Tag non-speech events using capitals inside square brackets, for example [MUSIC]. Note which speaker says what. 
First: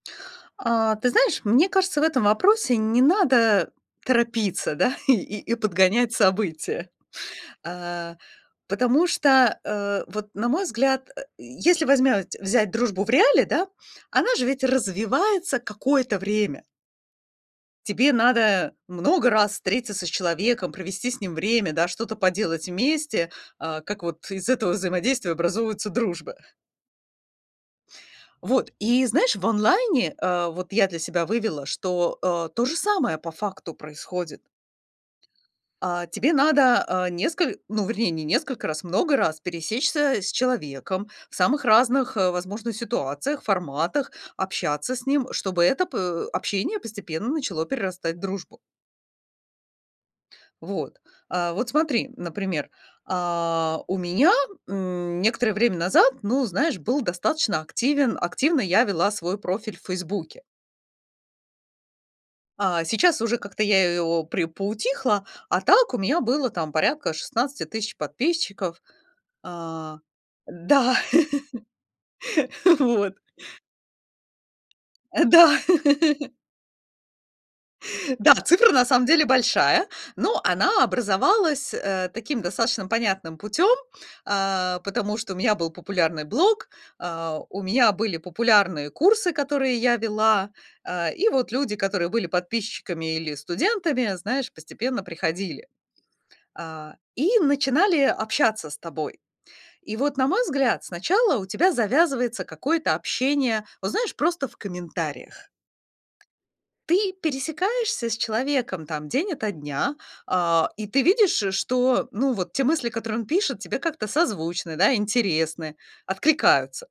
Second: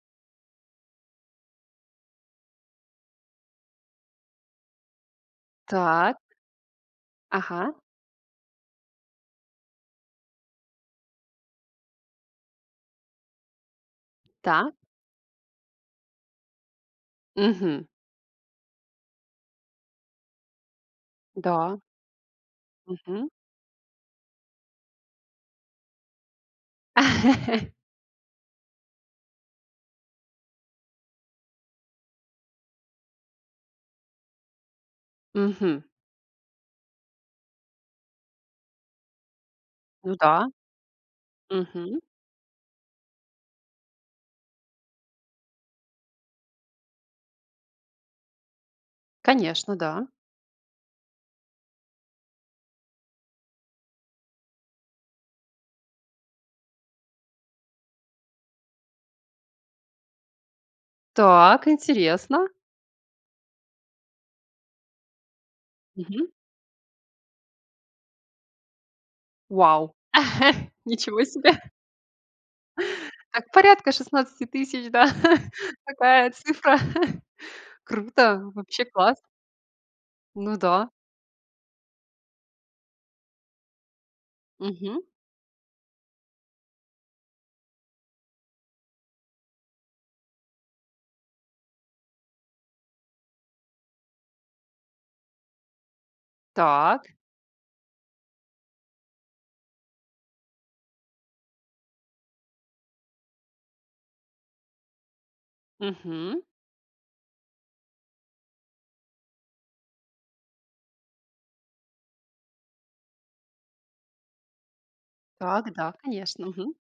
Speaker 1: А, ты знаешь, мне кажется, в этом вопросе не надо торопиться, да и и подгонять
Speaker 2: Так.
Speaker 1: события.
Speaker 2: Ага.
Speaker 1: Э, потому что, э, вот, на мой взгляд, э, если возьмять взять дружбу в реале, да, она же ведь
Speaker 2: Да.
Speaker 1: развивается какое-то время.
Speaker 2: Мгм.
Speaker 1: Тебе надо много раз встретиться с человеком, провести с ним время,
Speaker 2: Да.
Speaker 1: да, что-то поделать
Speaker 2: Мгм.
Speaker 1: вместе, э, как вот из этого взаимодействия образовываются дружбы.
Speaker 2: [LAUGHS]
Speaker 1: Вот и знаешь, в онлайне, э, вот я для себя вывела, что, э, то же самое по факту происходит.
Speaker 2: Мгм.
Speaker 1: Э, тебе надо, э, несколь ну, вернее, не несколько раз, много раз
Speaker 2: Ну
Speaker 1: пересечься с
Speaker 2: да.
Speaker 1: человеком в самых
Speaker 2: Мгм.
Speaker 1: разных, э, возможных ситуациях, форматах, общаться с ним, чтобы это по общение постепенно начало перерастать в дружбу.
Speaker 2: Конечно, да.
Speaker 1: Вот, э, вот смотри, например: а, у меня, м, некоторое время назад, ну, знаешь, был достаточно активен активно я вела свой профиль в "Фейсбуке".
Speaker 2: Так, интересно.
Speaker 1: А, сейчас уже как-то я его при поутихла, а так у меня
Speaker 2: Мгм.
Speaker 1: было там порядка 16 000 подписчиков.
Speaker 2: Вау,
Speaker 1: А,
Speaker 2: [CHUCKLES]
Speaker 1: да.
Speaker 2: ничего себе.
Speaker 1: [LAUGHS] Вот.
Speaker 2: Так, порядка 16 000 да?
Speaker 1: Да.
Speaker 2: [CHUCKLES] Такая
Speaker 1: [CHUCKLES]
Speaker 2: цифра. [CHUCKLES]
Speaker 1: Да,
Speaker 2: Круто!
Speaker 1: цифра
Speaker 2: Вообще
Speaker 1: на самом
Speaker 2: класс!
Speaker 1: деле большая, но
Speaker 2: Ну
Speaker 1: она
Speaker 2: да.
Speaker 1: образовалась, э, таким достаточно понятным путём, э,
Speaker 2: Мгм.
Speaker 1: потому что у меня был популярный блог, а, у меня были популярные курсы, которые я вела, э, и вот люди, которые были подписчиками или студентами, знаешь, постепенно приходили. Э,
Speaker 2: Так.
Speaker 1: и начинали общаться с тобой. И вот, на мой взгляд, сначала у тебя завязывается какое-то общение. Вот, знаешь, просто в комментариях.
Speaker 2: Мгм.
Speaker 1: Ты пересекаешься с человеком там день ото дня, э, и ты видишь, что, ну, вот те мысли, которые он пишет, тебе как-то созвучны, да, интересны,
Speaker 2: Так, да, конечно.
Speaker 1: откликаются.
Speaker 2: Мгм.